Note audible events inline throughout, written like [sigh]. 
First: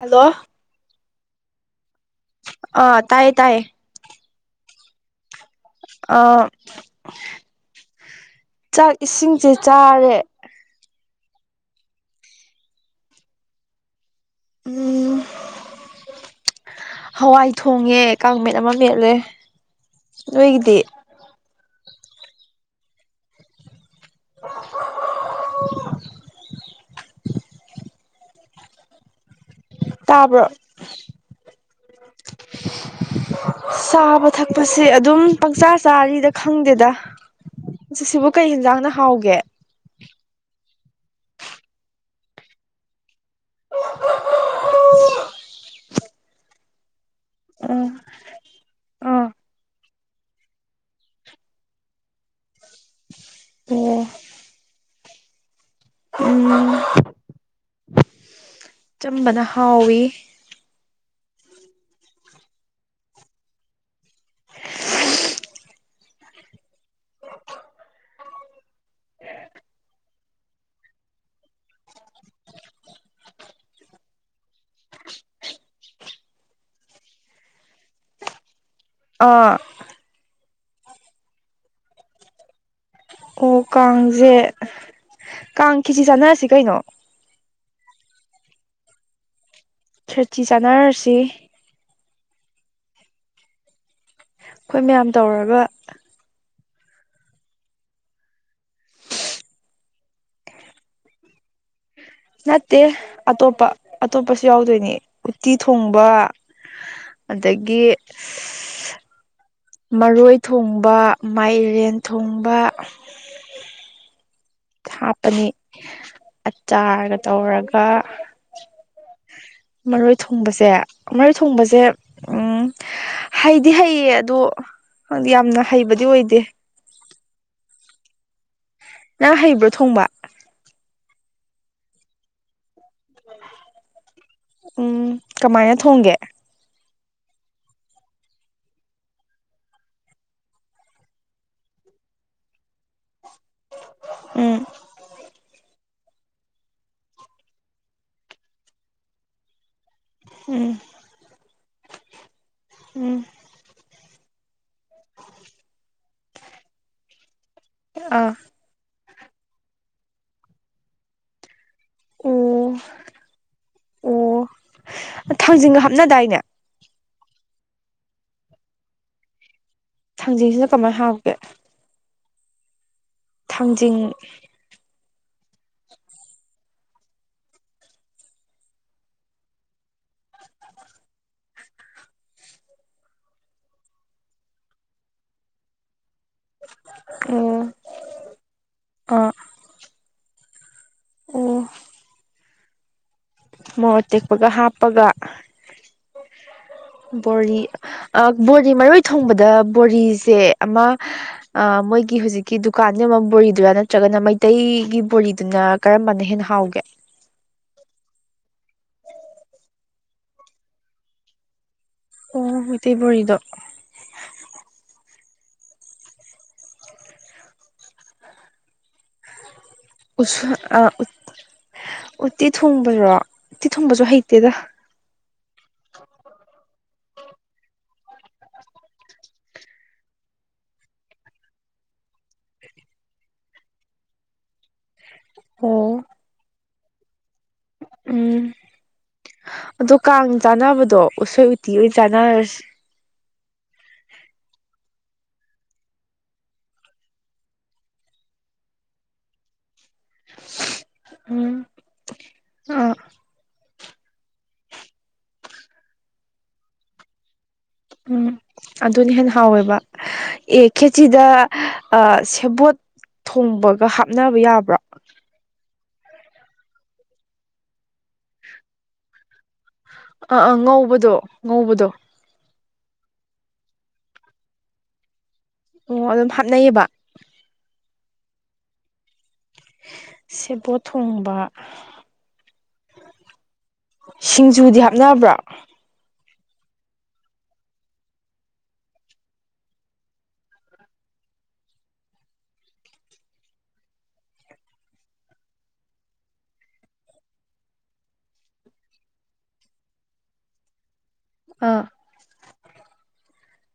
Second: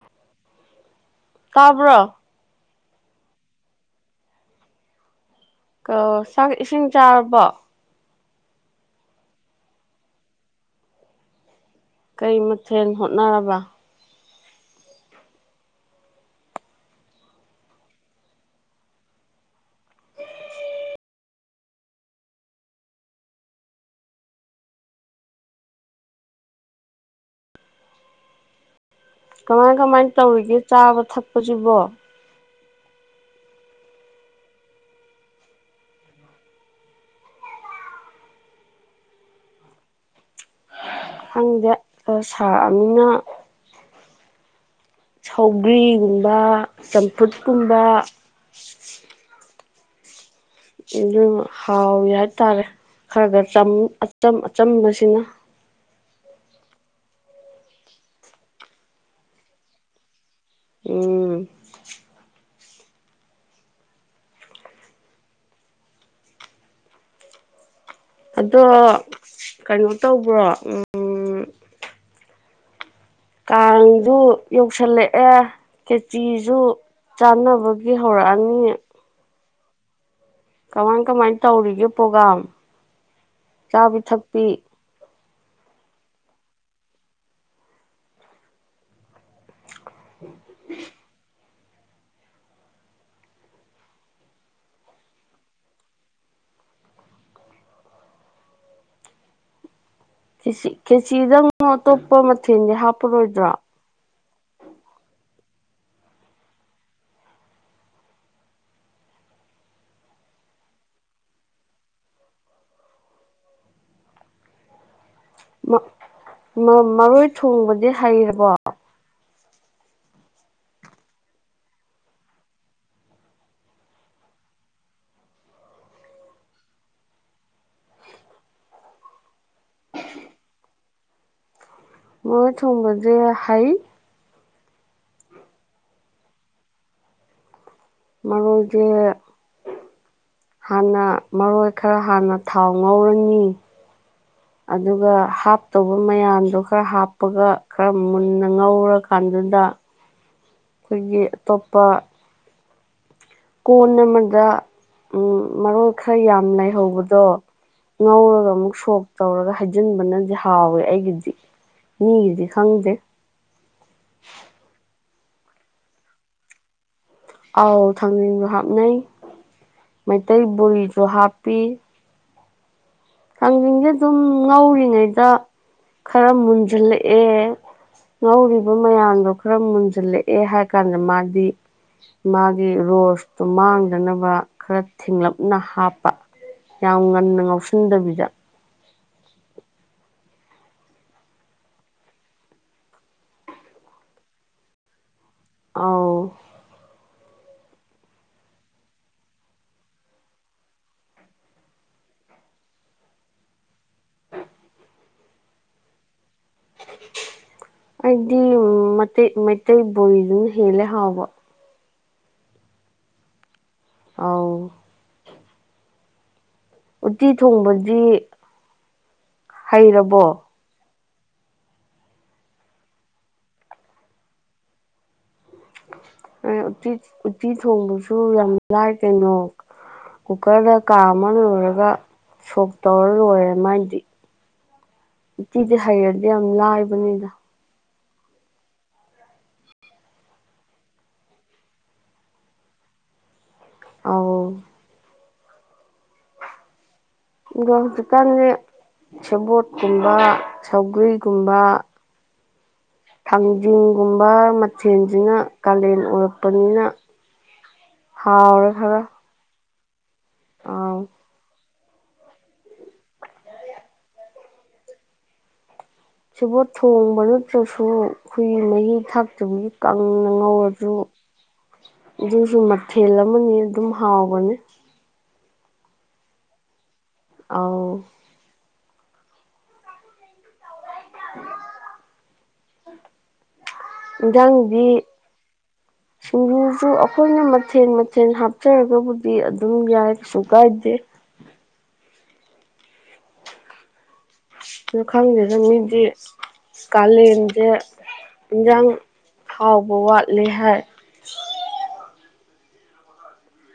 hello ꯇꯥꯕ꯭ꯔꯣ ꯑ ꯇꯥꯏꯌꯦ ꯇꯥꯏꯌꯦ ꯀ ꯑꯥ ꯆꯥꯛ ꯏꯁꯤꯡ ꯆꯥꯔꯕꯣ ꯆꯥꯛ ꯏꯁꯤꯡꯖꯦ ꯆꯥꯔꯦ ꯀꯩ ꯃꯊꯦꯜ ꯍꯣꯠꯅꯔꯕ ꯎꯝ ꯍꯋꯥꯏ ꯊꯣꯡꯉꯦ ꯀꯥꯡꯃꯦꯠ ꯑꯃ ꯃꯦꯠꯂꯦ ꯅꯣꯏꯒꯤꯗꯤ [unintelligible] ꯀꯃꯥꯏ ꯀꯃꯥꯏ ꯇꯥꯕ꯭ꯔꯣ ꯇꯧꯔꯤꯒꯦ ꯆꯥꯕ ꯊꯛꯄꯁꯤꯕꯣ [unintelligible] ꯆꯥꯕ ꯊꯛꯄꯁꯦ ꯑꯗꯨꯝ ꯄꯪꯆꯥ ꯆꯥꯔꯤꯗ ꯈꯪꯗꯦꯗ [unintelligible] ꯀꯩ ꯍꯦꯟꯖꯥꯡꯅ ꯍꯥꯎꯒꯦ ꯈꯪꯗꯦ ꯑ ꯁꯥꯛꯑꯝꯃꯤꯅ ꯁꯧꯒ꯭ꯔꯤꯒꯨꯝꯕ ꯆꯝꯐꯨꯠꯀꯨꯝꯕ ꯎꯝ ꯑꯥ ꯑꯗꯨ ꯍꯥꯎꯋꯤ ꯍꯥꯏꯇꯥꯔꯦ ꯈꯔ ꯈꯔ ꯆꯝ ꯑꯣ ꯑꯆꯝ ꯑꯆꯝꯕꯁꯤꯅ ꯎꯝ ꯑꯆꯝꯕꯅ ꯍꯥꯎꯋꯤ ꯎꯝ ꯑꯗꯣ ꯀꯩꯅꯣ ꯇꯧꯕ꯭ꯔꯣ ꯎꯝ ꯀꯥꯡꯗꯨ ꯌꯧꯁꯤꯜꯂꯛꯑꯦ ꯀꯦꯆꯤꯖꯨ ꯆꯥꯅꯕꯒꯤ ꯍꯧꯔꯛꯑꯅꯤ ꯑꯥ ꯀꯃꯥꯏ ꯀꯃꯥꯏꯅ ꯇꯧꯔꯤꯒꯦ ꯄꯣꯒꯥꯝ ꯑꯣ ꯀꯥꯡꯖꯦ ꯀꯥꯡ ꯈꯦꯆꯤ ꯆꯥꯟꯅꯔꯁꯦ ꯀꯩꯅꯣ ꯈꯦꯆ꯭ꯔꯤ ꯆꯥꯅꯔꯁꯤ ꯈꯣꯏ ꯃꯌꯥꯝ ꯇꯧꯔꯒ ꯀꯦꯆ ꯀꯦꯆꯤꯗꯪ ꯑꯇꯣꯞꯄ ꯃꯊꯦꯜꯗꯤ ꯅꯠꯇꯦ ꯍꯥꯞꯄꯔꯣꯏꯗ꯭ꯔꯣ ꯑꯇꯣꯞꯄ ꯑꯇꯣꯞꯄꯁꯨ ꯌꯥꯎꯗꯣꯏꯅꯦ ꯎꯠꯇꯤ ꯊꯣꯡꯕ ꯑꯗꯒꯤ ꯃꯔꯣꯏ ꯊꯣꯡꯕ ꯃꯥꯏꯔꯦꯟ ꯊꯣꯡꯕ ꯍꯥꯞꯄꯅꯤ ꯃꯥ ꯑꯆꯥꯔꯒ ꯃꯔꯣꯏ ꯇꯧꯔꯒ ꯊꯣꯡꯕꯗꯤ ꯍꯩꯔꯕꯣ ꯃꯔꯣꯏ ꯊꯣꯡꯕꯁꯦ ꯃꯔꯣꯏ ꯊꯣꯡꯕꯁꯦ ꯎꯝ ꯍꯩꯗꯤ ꯍꯩꯌꯦ ꯑꯗꯣ ꯌꯥꯝꯅ ꯍꯩꯕꯗꯤ ꯑꯣꯏꯗꯦ ꯅꯪ ꯍꯩꯕ꯭ꯔꯣ ꯊꯣꯡꯕ ꯃꯣꯏ ꯊꯣꯡꯕꯗꯤ ꯍꯩ ꯎꯝ ꯀꯃꯥꯏꯅ ꯊꯣꯡꯒꯦ ꯃꯔꯣꯏꯖꯦ ꯍꯥꯟꯅ ꯃꯔꯣꯏ ꯈꯔ ꯍꯥꯟꯅ ꯊꯥꯎ ꯉꯧꯔꯅꯤ ꯎꯝ ꯎꯝ ꯑꯗꯨꯒ ꯍꯥꯞ ꯇꯧꯕ ꯃꯌꯥꯝꯗꯣ ꯈꯔ ꯍꯥꯞꯄꯒ ꯈꯔ ꯃꯨꯟꯅ ꯉꯧꯔꯀꯥꯟꯗꯨꯗ ꯎꯝ ꯑꯩꯈꯣꯏꯒꯤ ꯑꯇꯣꯞꯄ ꯎꯝ ꯀꯣꯟ ꯑꯃꯗ ꯃꯔꯣꯏ ꯈꯔ ꯌꯥꯝ ꯂꯩꯍꯧꯕꯗꯣ ꯑꯥ ꯉꯧꯔꯒ ꯑꯃꯨꯛ ꯁꯣꯛ ꯇꯧꯔꯒ ꯍꯩꯖꯤꯟꯕꯅꯗꯤ ꯍꯥꯎꯋꯦ ꯑꯩꯒꯤꯗꯤ ꯑꯣ ꯃꯤꯒꯤꯗꯤ ꯈꯪꯗꯦ ꯑꯣ ꯊꯥꯡꯖꯤꯡꯒ ꯍꯥꯞꯅꯗꯥꯏꯅꯦ ꯑꯥꯎ ꯊꯥꯡꯖꯤꯡꯁꯨ ꯍꯥꯞꯅꯩ ꯃꯩꯇꯩ ꯊꯥꯡꯖꯤꯡꯁꯤꯅ ꯀꯃꯥꯏꯅ ꯕꯣꯔꯤꯁꯨ ꯍꯥꯞꯀꯦ ꯍꯥꯞꯄꯤ ꯀꯛꯖꯤꯡꯖꯦ ꯊꯥꯡꯖꯤꯡ ꯑꯗꯨꯝ ꯉꯧꯔꯤꯉꯩꯗ ꯈꯔ ꯃꯨꯟꯖꯤꯜꯂꯛꯑꯦ ꯉꯧꯔꯤꯕ ꯃꯌꯥꯝꯗꯣ ꯈꯔ ꯃꯨꯟꯁꯤꯜꯂꯛꯑꯦ ꯍꯥꯏ ꯀꯥꯟꯗ ꯃꯥꯗꯤ ꯃꯥꯒꯤ ꯔꯣꯁꯇꯣ ꯃꯥꯡꯗꯅꯕ ꯈꯔ ꯊꯤꯡꯂꯞꯅ ꯍꯥꯞꯄ ꯌꯥꯝ ꯉꯟꯅ ꯑꯣ ꯉꯧꯁꯤꯟꯗꯕꯤꯗ ꯑꯥ ꯑꯣ ꯃꯣꯔꯣꯛ ꯑꯇꯦꯛꯄꯒ ꯍꯥꯄꯒ ꯑꯥꯎ ꯕꯣꯔꯤ ꯑ ꯕꯣꯔꯤ ꯃꯔꯣꯏ ꯊꯣꯡꯕꯗ ꯕꯣꯔꯤꯁꯦ ꯑꯃ ꯑ ꯃꯣꯏꯒꯤ ꯍꯧꯖꯤꯛꯀꯤ ꯗꯨꯀꯥꯟꯗ ꯌꯣꯟꯕ ꯕꯣꯔꯤꯗꯨꯔꯥ ꯅꯠꯇ꯭ꯔꯒꯅ ꯃꯩꯇꯩꯒꯤ ꯕꯣꯔꯤꯗꯨꯅ ꯀꯔꯝꯕꯅ ꯍꯦꯟꯅ ꯍꯥꯎꯒꯦ ꯑꯩꯗꯤ ꯃꯇꯦꯛ ꯃꯩꯇꯩ ꯕꯣꯔꯤꯗꯨꯅ ꯍꯦꯟꯂꯦ ꯍꯥꯎꯕ ꯑꯣ ꯃꯩꯇꯩ ꯕꯣꯔꯤꯗꯣ ꯑꯧ ꯎꯠꯇꯤ ꯊꯣꯡꯕꯗꯤ ꯍꯩꯔꯕꯣ ꯎꯁꯣꯏ ꯑꯥ ꯎꯠ ꯎꯠꯇꯤ ꯊꯣꯡꯕꯔꯣ ꯎꯠꯇꯤ ꯊꯣꯡꯕꯁꯨ ꯍꯩꯇꯦꯗ ꯑꯦ ꯎꯠꯇꯤ ꯎꯠꯇꯤ ꯊꯣꯡꯕꯁꯨ ꯌꯥꯝ ꯂꯥꯏ ꯀꯩꯅꯣ ꯀꯨꯀꯔꯗ ꯀꯥꯃ ꯂꯣꯏꯔꯒ ꯁꯣꯛ ꯇꯧꯔ ꯂꯣꯏꯔꯦ ꯃꯥꯏꯗꯤ [unintelligible] ꯎꯠꯇꯤꯗꯤ ꯑꯣ ꯍꯩꯔꯗꯤ ꯌꯥꯝ ꯂꯥꯏꯕꯅꯦꯗ ꯎꯝ ꯑꯗꯣ ꯀꯥꯡ ꯆꯥꯅꯕꯗꯣ ꯎꯁꯣꯏ ꯎꯠꯇꯤ ꯑꯣꯏꯅ ꯆꯥꯟꯅꯔꯁꯤ ꯑꯧ ꯑꯗꯣ ꯍꯧꯖꯤꯛꯀꯥꯟꯗꯤ ꯁꯦꯕꯣꯠꯀꯨꯝꯕ ꯁꯧꯒ꯭ꯔꯤꯒꯨꯝꯕ ꯎꯝ ꯑ ꯊꯥꯡꯖꯤꯡꯒꯨꯝꯕ ꯃꯊꯦꯜꯁꯤꯅ ꯀꯥꯂꯦꯟ ꯑꯣꯏꯔꯛꯄꯅꯤꯅ ꯎꯝ ꯍꯥꯎꯔꯦ ꯈꯔ ꯑꯗꯨꯅ ꯍꯦꯟꯅ ꯍꯥꯎꯋꯦꯕ ꯑꯦ ꯑꯥꯎ ꯈꯦꯆꯤꯗ ꯑ ꯁꯦꯕꯣꯠ ꯊꯣꯡꯕꯒ ꯍꯥꯞꯅꯕ ꯌꯥꯕ꯭ꯔꯣ ꯁꯦꯕꯣꯠ ꯊꯣꯡꯕ ꯅꯠꯇ꯭ꯔꯁꯨ ꯍꯨꯏ ꯃꯍꯤ ꯊꯥꯛꯇꯕꯒꯤ ꯀꯪꯅ ꯑꯥ ꯑꯥ ꯉꯧꯔꯁꯨ ꯉꯧꯕꯗꯣ ꯉꯧꯕꯗꯣ ꯑꯗꯨꯁꯨ ꯃꯊꯦꯜ ꯑꯃꯅꯤ ꯑꯗꯨꯝ ꯍꯥꯎꯕꯅꯤ ꯑꯣ ꯑꯗꯨꯝ ꯍꯥꯞꯅꯩꯕ ꯑꯥꯎ ꯁꯦꯕꯣꯠ ꯊꯣꯡꯕ ꯁꯤꯡꯖꯨꯗꯤ ꯏꯟꯖꯥꯡꯗꯤ ꯍꯥꯞꯅꯕ꯭ꯔꯣ [unintelligible] ꯁꯤꯡꯖꯨꯁꯨ ꯑꯩꯈꯣꯏꯅ ꯃꯊꯦꯜ ꯃꯊꯦꯜ ꯍꯥꯞꯆꯔꯒꯕꯨꯗꯤ ꯑꯗꯨꯝ ꯌꯥꯏ ꯀꯩꯁꯨ ꯀꯥꯏꯗꯦ ꯑꯗꯨ ꯈꯪꯗꯦꯗꯥ ꯃꯤꯗꯤ ꯀꯥꯂꯦꯟꯖꯦ ꯏꯟꯖꯥꯡ ꯍꯥꯎꯕ ꯋꯥꯠꯂꯦ ꯍꯥꯏ ꯑꯥ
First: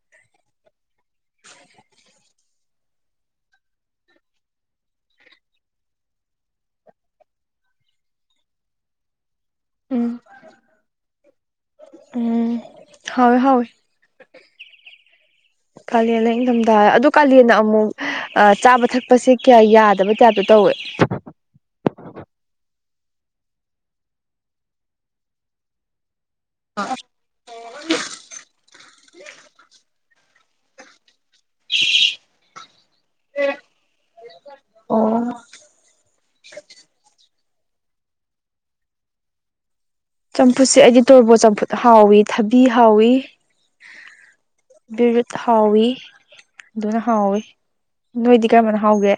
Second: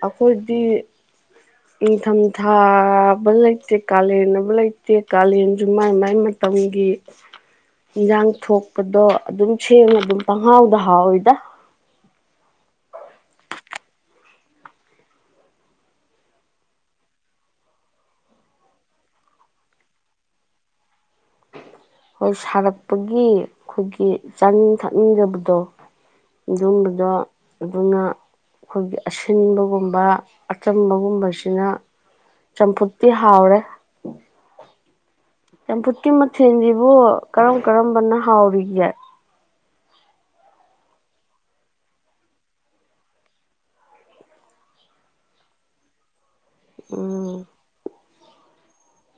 ꯑꯈꯣꯏꯗꯤ ꯅꯤꯡꯊꯝꯊꯥꯕ ꯂꯩꯇꯦ ꯀꯥꯂꯦꯟ ꯑꯕꯥ ꯂꯩꯇꯦ ꯀꯥꯂꯦꯟꯁꯨ ꯃꯥꯏ ꯃꯥꯏ ꯃ ꯇꯝꯒꯤ ꯏꯟꯖꯥꯡ ꯊꯣꯛꯄꯗꯣ ꯑꯗꯨꯝ ꯁꯦꯡꯃ ꯑꯗꯨꯝ ꯎꯝ ꯄꯪꯍꯥꯎꯗ ꯍꯥꯎꯋꯤꯗꯥ ꯎꯝ ꯍꯥꯎꯋꯦ ꯍꯥꯎꯋꯦ ꯀꯥꯂꯦꯟꯂꯥ ꯏꯪꯊꯝꯊꯥꯔꯥ ꯑꯗꯨ ꯀꯥꯂꯦꯟꯅ ꯑꯃꯨꯛ ꯑ ꯆꯥꯕ ꯊꯛꯄꯁꯦ ꯀꯌꯥ ꯌꯥꯗꯕꯩ ꯇꯥꯏꯠꯇꯥ ꯇꯧꯋꯦ ꯍꯣꯏ ꯁꯥꯔꯛꯄꯒꯤ ꯈꯣꯏꯒꯤ ꯆꯥꯅꯤꯡ ꯊꯛꯅꯤꯡꯗꯕꯗꯣ ꯑꯗꯨꯝꯕꯗꯣ ꯑꯗꯨꯅ ꯑꯈꯣꯏꯒꯤ ꯑꯁꯤꯟꯕꯒꯨꯝꯕ ꯑꯆꯝꯕꯒꯨꯝꯕꯁꯤꯅ ꯆꯝꯐꯨꯠꯇꯤ ꯍꯥꯎꯔꯦ ꯑꯣ ꯆꯝꯐꯨꯠꯀꯤ ꯃꯊꯦꯜꯗꯤ [unintelligible] ꯀꯔꯝ ꯀꯔꯝꯕꯥꯅ ꯍꯥꯎꯔꯤꯒꯦ ꯆꯝꯐꯨꯠꯁꯦ ꯑꯩꯗꯤ ꯇꯣꯔꯣꯕꯣꯠ ꯆꯝꯐꯨꯠ ꯍꯥꯎꯋꯤ ꯊꯥꯕꯤ ꯍꯥꯎꯋꯤ ꯕꯤꯔꯨꯠ ꯍꯥꯎꯋꯤ ꯂꯣꯏꯅ ꯍꯥꯎꯋꯤ ꯎꯝ ꯅꯣꯏꯗꯤ ꯀꯔꯝꯕꯥꯅ ꯍꯥꯎꯒꯦ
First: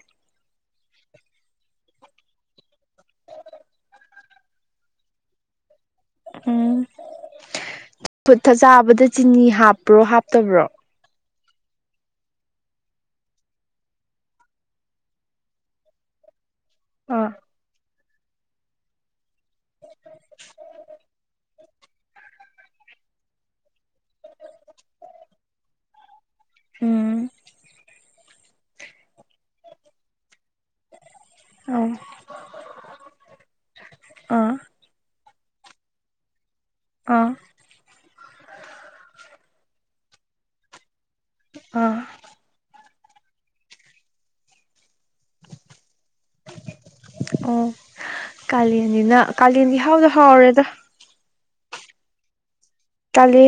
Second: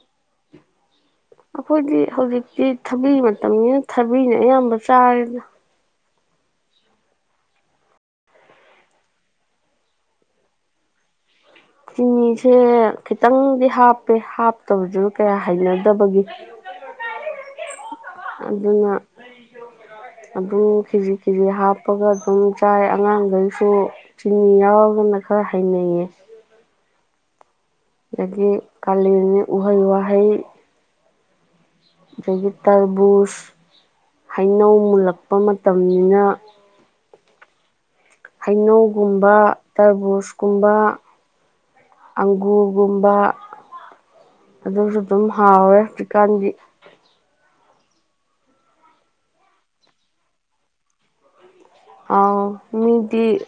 ꯑꯈꯣꯏꯗꯤ ꯍꯧꯖꯤꯛꯇꯤ ꯊꯥꯕꯤ ꯃꯇꯝꯅꯤꯅ ꯊꯥꯕꯤꯅ ꯑꯌꯥꯝꯕ ꯆꯥꯔꯦꯗ ꯎꯝ ꯆꯝꯐꯨꯠ ꯆꯥꯕꯗ ꯆꯤꯅꯤ ꯍꯥꯞꯄ꯭ꯔꯣ ꯍꯥꯞꯇꯕ꯭ꯔꯣ ꯆꯤꯅꯤꯁꯦ ꯈꯤꯇꯪꯗꯤ ꯍꯥꯞꯄꯦ ꯍꯥꯞꯇꯕꯗꯨꯁꯨ ꯀꯌꯥ ꯍꯩꯅꯗꯥꯕꯒꯤ [unintelligible] ꯑꯥ ꯑꯗꯨꯅ ꯑꯗꯨ ꯀꯦꯖꯤ ꯀꯦꯖꯤ ꯍꯥꯞ ꯍꯥꯞꯄꯒ ꯑꯗꯨꯝ ꯆꯥꯏ ꯑꯉꯥꯡꯒꯩꯁꯨ ꯆꯤꯅꯤ ꯌꯥꯎꯔꯒꯥꯅ ꯈꯔꯥ ꯍꯩꯅꯩꯌꯦ ꯎꯝ ꯑꯗꯥꯒꯤ ꯀꯥꯂꯦꯟꯅꯤ ꯎꯍꯩ ꯋꯥꯍꯩ ꯑꯥꯎ ꯑꯗꯥꯒꯤ ꯇꯔꯕꯨꯁ ꯑꯥ ꯍꯩꯅꯧ ꯃꯨꯜꯂꯛꯄ ꯃꯇꯝꯅꯤꯅ ꯑꯥ ꯍꯩꯅꯧꯒꯨꯝꯕ ꯇꯔꯥꯕꯨꯁꯀꯨꯝꯕ ꯑꯥ ꯑꯪꯒꯨꯔꯒꯨꯝꯕ ꯑꯗꯨꯁꯨ ꯑꯗꯨꯝ ꯍꯥꯎꯔꯦ ꯍꯧꯖꯤꯛꯀꯥꯟꯗꯤ ꯅꯤꯅ ꯀꯥꯂꯦꯟꯗꯤ ꯏꯍꯥꯎꯗꯥ ꯍꯥꯎꯔꯦꯗꯥ ꯑꯥꯎ ꯃꯤꯗꯤ ꯇꯜꯂꯦ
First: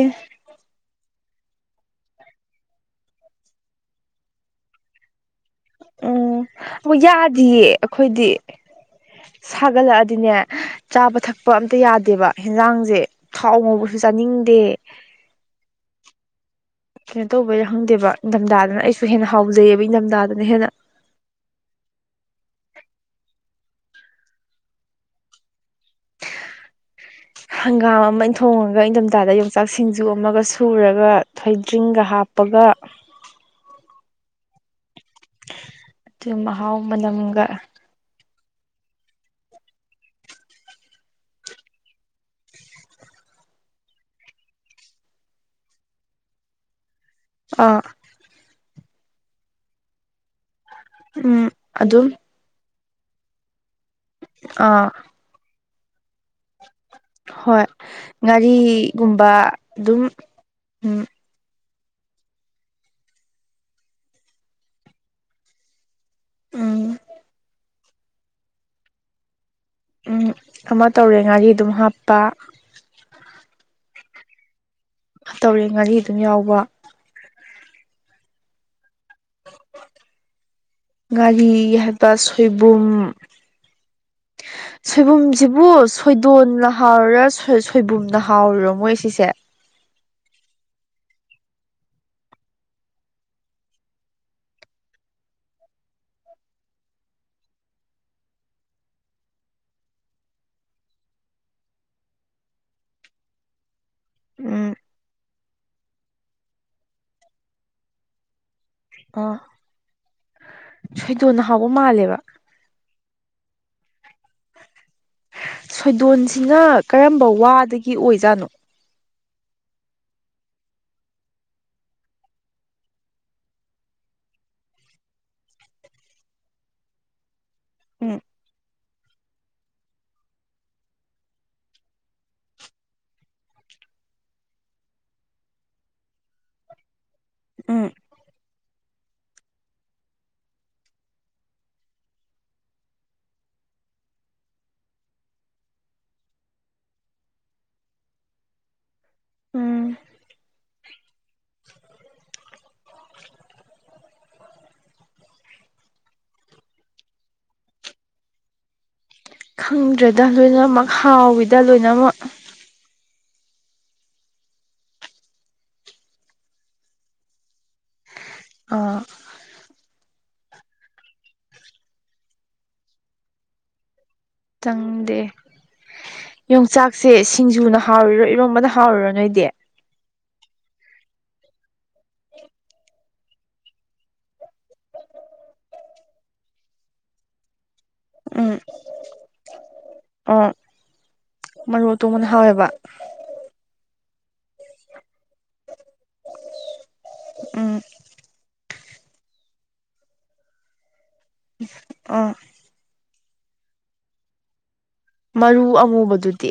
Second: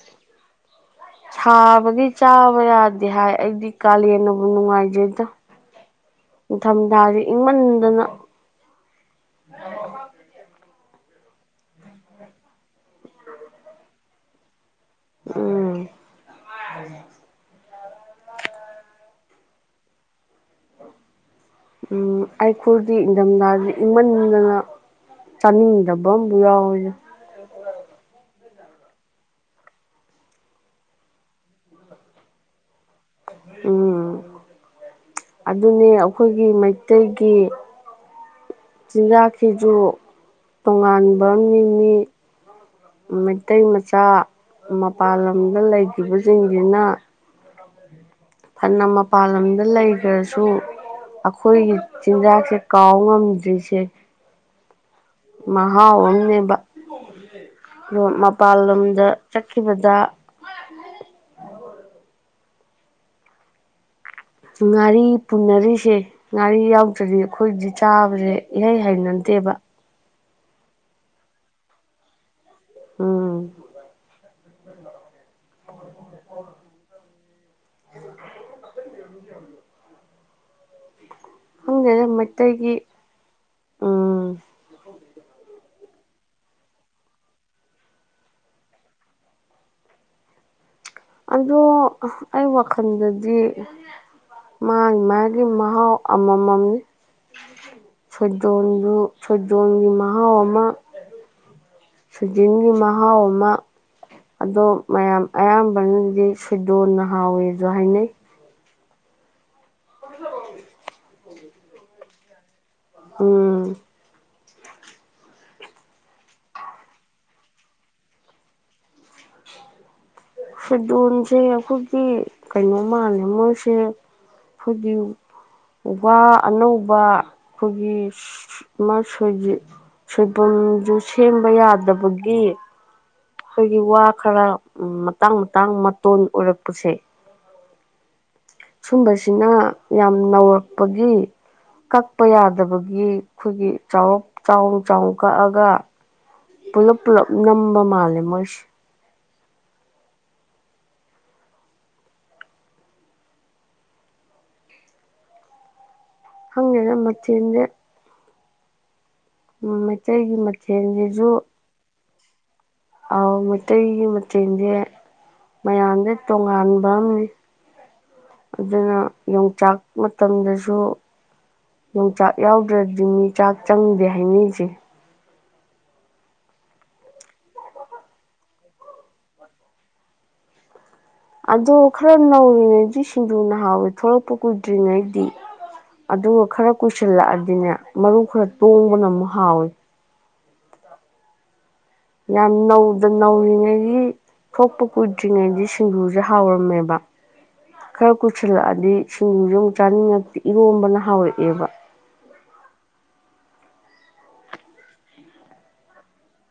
ꯁꯥꯕꯒꯤ ꯆꯥꯕ ꯌꯥꯗꯦ ꯍꯥꯏ ꯑꯩꯗꯤ ꯀꯥꯂꯦꯟꯅꯕꯨ ꯅꯨꯡꯉꯥꯏꯖꯩꯗ ꯎꯝ ꯅꯤꯡꯊꯝꯊꯥꯁꯦ ꯌꯥꯗꯤꯌꯦ ꯏꯪꯃꯟꯗꯅ ꯑꯈꯣꯏꯗꯤ ꯁꯥꯒꯠꯂꯛꯑꯥꯗꯤꯅꯦ ꯆꯥꯕ ꯊꯛꯄ ꯑꯝꯇꯥ ꯌꯥꯗꯦꯕ ꯍꯦꯟꯖꯥꯡꯖꯦ ꯊꯥꯎ ꯉꯧꯕꯁꯨ ꯆꯥꯅꯤꯡꯗꯦ ꯎꯝ ꯀꯩꯅꯣ ꯇꯧꯕꯩꯔꯥ ꯈꯪꯗꯦꯕ ꯏꯪꯊꯝꯊꯥꯗꯅ ꯑꯩꯁꯨ ꯍꯦꯟꯅ ꯍꯥꯎꯖꯩꯌꯦꯕꯥ ꯏꯪꯊꯝꯊꯥꯗꯅ ꯍꯦꯟꯅ ꯎꯝ ꯑꯩꯩꯈꯣꯏꯒꯤ ꯏꯪꯊꯝꯊꯥꯖꯦ ꯏꯪꯃꯟꯗꯥꯅ ꯆꯥꯅꯤꯡꯗꯥꯕ ꯑꯃꯕꯨ ꯌꯥꯎꯋꯤꯗꯥ ꯍꯪꯒꯥꯝ ꯑꯃꯥ ꯊꯣꯡꯉꯥꯒ ꯏꯪꯊꯝꯊꯥꯗ ꯌꯣꯡꯆꯥꯛ ꯁꯤꯡꯖꯨ ꯑꯃꯒ ꯁꯨꯔꯒ ꯊꯣꯏꯗ꯭ꯔꯤꯡꯒꯥ ꯍꯥꯞ ꯄꯥꯒꯥ ꯎꯝ ꯑꯗꯨꯅꯦ ꯑꯗꯨ ꯑꯩꯈꯣꯏꯒꯤ ꯃꯍꯥꯎ ꯃꯩꯇꯩꯒꯤ ꯃꯅꯝꯒ ꯆꯤꯟꯖꯥꯛꯁꯤꯁꯨ ꯇꯣꯉꯥꯟꯕ ꯑꯃꯅꯤ [inaudible] ꯃꯩꯇꯩ ꯃꯆꯥ ꯃꯄꯥꯥꯟ ꯂꯝꯗ ꯂꯩꯈꯤꯕꯁꯤꯡꯁꯤꯅ ꯑꯥ ꯐꯅ ꯃꯄꯥꯟ ꯂꯝꯗ ꯂꯩꯈ꯭ꯔꯁꯨ ꯎꯝ ꯑꯩꯈꯣꯏꯒꯤ ꯑꯗꯨꯝ ꯆꯤꯟꯖꯥꯛꯁꯦ ꯀꯥꯎ ꯉꯝꯗ꯭ꯔꯤꯁꯦ ꯑꯥ ꯃꯍꯥꯎ ꯑꯃꯝꯅꯦꯕ ꯍꯣꯏ ꯑꯗꯣ ꯃꯄꯥꯜ ꯂꯥꯝꯗ ꯉꯥꯔꯤꯒꯨꯝꯕ ꯆꯠꯈꯤꯕꯗ ꯑꯗꯨꯝ ꯎꯝ ꯉꯥꯔꯤ ꯄꯨꯟꯅꯔꯤꯁꯦ ꯉꯥꯔꯤ ꯎꯝ ꯌꯥꯎꯗ꯭ꯔꯗꯤ ꯑꯩꯈꯣꯏꯗꯤ ꯆꯥꯕꯁꯦ ꯏꯍꯩ ꯍꯩꯅꯗꯦꯕ ꯎꯝ ꯑꯃ ꯇꯧꯔꯦ ꯉꯥꯔꯤ ꯑꯗꯨꯝ ꯍꯥꯞꯄ ꯑꯝ ꯇꯧꯔꯦ ꯉꯥꯔꯤ ꯑꯗꯨꯝ ꯌꯥꯎꯕ [inaudible] ꯉꯥꯔꯤ ꯈꯪꯗꯦꯗ ꯍꯦꯟꯇꯥꯛ ꯃꯩꯇꯩꯒꯤ ꯁꯣꯏꯕꯨꯝ [inaudible] ꯁꯣꯏꯕꯨꯝꯁꯤꯕꯨ ꯁꯣꯏꯗꯣꯟꯅ ꯍꯥꯎꯔꯤꯔꯥ ꯁꯣꯏꯕꯨꯝꯅ ꯍꯥꯎꯔꯤꯔꯣ ꯃꯣꯏ ꯁꯤꯁꯦ ꯑꯗꯣ ꯑꯩ ꯋꯥꯈꯜꯗꯗꯤ ꯃꯥꯒꯤ ꯃꯥꯒꯤ ꯃꯍꯥꯎ ꯑꯃꯃꯝꯅꯤ ꯁꯣꯏꯗꯣꯟꯗꯨ ꯁꯣꯏꯗꯣꯟꯒꯤ ꯃꯍꯥꯎ ꯑꯃ ꯁꯨꯖꯤꯟꯒꯤ ꯃꯍꯥꯎ ꯑꯃ ꯑꯗꯣ ꯎꯝ ꯃꯌꯥꯝ ꯑꯌꯥꯝꯕꯅꯗꯤ ꯁꯣꯏꯗꯣꯟꯅ ꯍꯥꯎꯋꯦꯁꯨ ꯍꯥꯏꯅꯩ ꯑ [unintelligible] ꯁꯣꯏꯗꯣꯟꯅ ꯍꯥꯎꯕ ꯃꯥꯜꯂꯦꯕ ꯎꯝ ꯁꯣꯏꯗꯣꯟꯁꯤꯅ ꯀꯔꯝꯕ ꯋꯥꯗꯒꯤ ꯑꯣꯏꯖꯥꯠꯅꯣ ꯁꯗꯣꯟꯁꯦ ꯑꯩꯈꯣꯏꯒꯤ ꯀꯩꯅꯣ ꯃꯥꯜꯂꯦ ꯃꯣꯏꯁꯦ ꯑꯩꯈꯣꯏꯒꯤ ꯋꯥ ꯑꯅꯧꯕ ꯑꯩꯈꯣꯏꯒꯤ ꯎꯝ ꯑꯃ ꯁꯣꯏꯕꯨꯝꯁꯨ ꯁꯦꯝꯕ ꯌꯥꯗꯕꯒꯤ ꯑꯩꯈꯣꯏꯒꯤ ꯋꯥ ꯈꯔ ꯃꯇꯥꯡ ꯃꯇꯥꯡ ꯃꯇꯣꯟ ꯑꯣꯏꯔꯛꯄꯁꯦ ꯎꯝ ꯁꯨꯝꯕꯁꯤꯅ ꯌꯥꯝ ꯅꯧꯔꯛꯄꯒꯤ ꯀꯛꯄ ꯌꯥꯗꯕꯒꯤ ꯑꯩꯈꯣꯏꯒꯤ ꯆꯥꯎꯔꯞ ꯆꯥꯎ ꯆꯥꯎ ꯀꯛꯑꯒ ꯄꯨꯜꯂꯞ ꯄꯨꯜꯂꯞ ꯅꯝꯕ ꯃꯥꯜꯂꯦ ꯃꯣꯏꯁꯦ ꯎꯝ ꯈꯪꯗꯦꯗꯥ ꯃꯊꯦꯜꯁꯦ ꯈꯪꯗ꯭ꯔꯦꯗ ꯃꯩꯇꯩꯒꯤ ꯂꯣꯏꯅꯃꯛ ꯃꯊꯦꯜꯁꯤꯁꯨ ꯍꯥꯎꯋꯤꯗ ꯂꯣꯏꯅꯃꯛ ꯑꯥꯎ ꯃꯩꯇꯩꯒꯤ ꯃꯊꯦꯜꯖꯦ ꯃꯌꯥꯝꯗꯩ ꯇꯣꯉꯥꯟꯕ ꯑꯃꯅꯤ ꯑꯗꯨꯅ ꯑꯥ ꯌꯣꯡꯆꯥꯛ ꯃꯇꯝꯗꯁꯨ ꯌꯣꯡꯆꯥꯛ ꯌꯥꯎꯗ꯭ꯔꯗꯤ ꯃꯤ ꯆꯥꯛ ꯆꯪꯗꯦ ꯍꯥꯏꯅꯤ ꯆꯪ ꯌꯣꯡꯆꯥꯛꯁꯦ ꯁꯤꯡꯖꯨꯅ ꯍꯥꯎꯔꯤꯔꯣ ꯏꯔꯣꯝꯕꯅꯥ ꯍꯥꯎꯔꯤꯔꯣ ꯅꯣꯏꯗꯤ ꯑꯗꯣ ꯈꯔ ꯅꯧꯔꯤꯉꯩꯗꯤ ꯁꯤꯡꯖꯨ ꯅꯍꯥꯎꯋꯦ ꯊꯂꯛꯄ ꯀꯨꯏꯗ꯭ꯔꯤꯉꯩꯗꯤ ꯑꯗꯨꯒ ꯈꯔ ꯀꯨꯁꯤꯜꯂꯛꯑꯗꯤꯅꯦ ꯃꯔꯨ ꯈꯔ ꯇꯣꯡꯕꯅ ꯑꯃꯨꯛ ꯍꯥꯎꯏ ꯑꯣ ꯃꯔꯨ ꯑꯇꯣꯡꯕꯅ ꯌꯥꯝ ꯍꯥꯎꯋꯦꯕ ꯅꯧꯗ ꯅꯧꯔꯤꯉꯩꯒꯤ ꯊꯣꯛꯄ ꯀꯨꯏꯗ꯭ꯔꯤꯉꯩꯗꯤ ꯁꯤꯡꯖꯨꯁꯦ ꯍꯥꯎꯔꯝꯃꯦꯕ ꯎꯝ ꯈꯔ ꯀꯨꯏꯁꯤꯜꯂꯛꯑꯗꯤ ꯁꯤꯡꯖꯨꯁꯦ ꯑꯃꯨꯛ ꯆꯥꯅꯤꯡꯉꯛꯇꯤ ꯏꯔꯣꯝꯕꯅ ꯍꯥꯎꯋꯤ ꯑ ꯃꯔꯨ ꯑꯃꯨꯕꯗꯨꯗꯤ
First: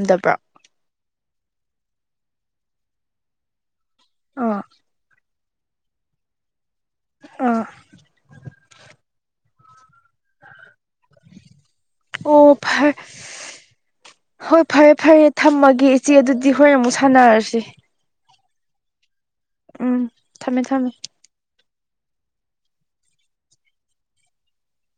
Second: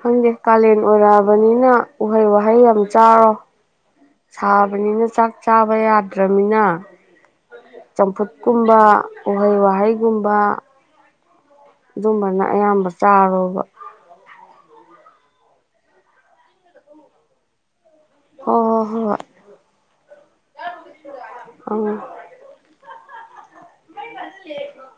ꯈꯪꯗꯦ ꯀꯥꯂꯦꯟ ꯑꯣꯏꯔꯛꯑꯕꯅꯤꯅ ꯎꯍꯩ ꯋꯥꯍꯩ ꯌꯥꯝ ꯆꯥꯔꯣ ꯑꯥ ꯁꯥꯕꯅꯤꯅ ꯆꯥꯛ ꯆꯥꯕ ꯌꯥꯗ꯭ꯔꯅꯤꯅ ꯑꯥ ꯆꯝꯐꯨꯠꯀꯨꯝꯕ ꯎꯍꯩ ꯋꯥꯍꯩꯒꯨꯝꯕ ꯑꯗꯨꯝꯕꯅ ꯑꯣ ꯑꯌꯥꯝꯕ ꯐꯔꯦ ꯆꯥꯔꯣꯕ ꯍꯣꯏ ꯐꯔꯦ ꯐꯔꯦ ꯊꯝꯃꯒꯦ ꯏꯆꯦ ꯑꯗꯨꯗꯤ ꯍꯣꯔꯦꯟ ꯑꯃꯨꯛ ꯁꯥꯟꯅꯔꯁꯤ ꯑꯣ ꯍꯣ ꯍꯣꯏ ꯍꯣꯏ ꯎꯝ ꯊꯝꯃꯦ ꯊꯝꯃꯦ ꯑꯡ ꯃꯥꯏꯁꯦ [unintelligible]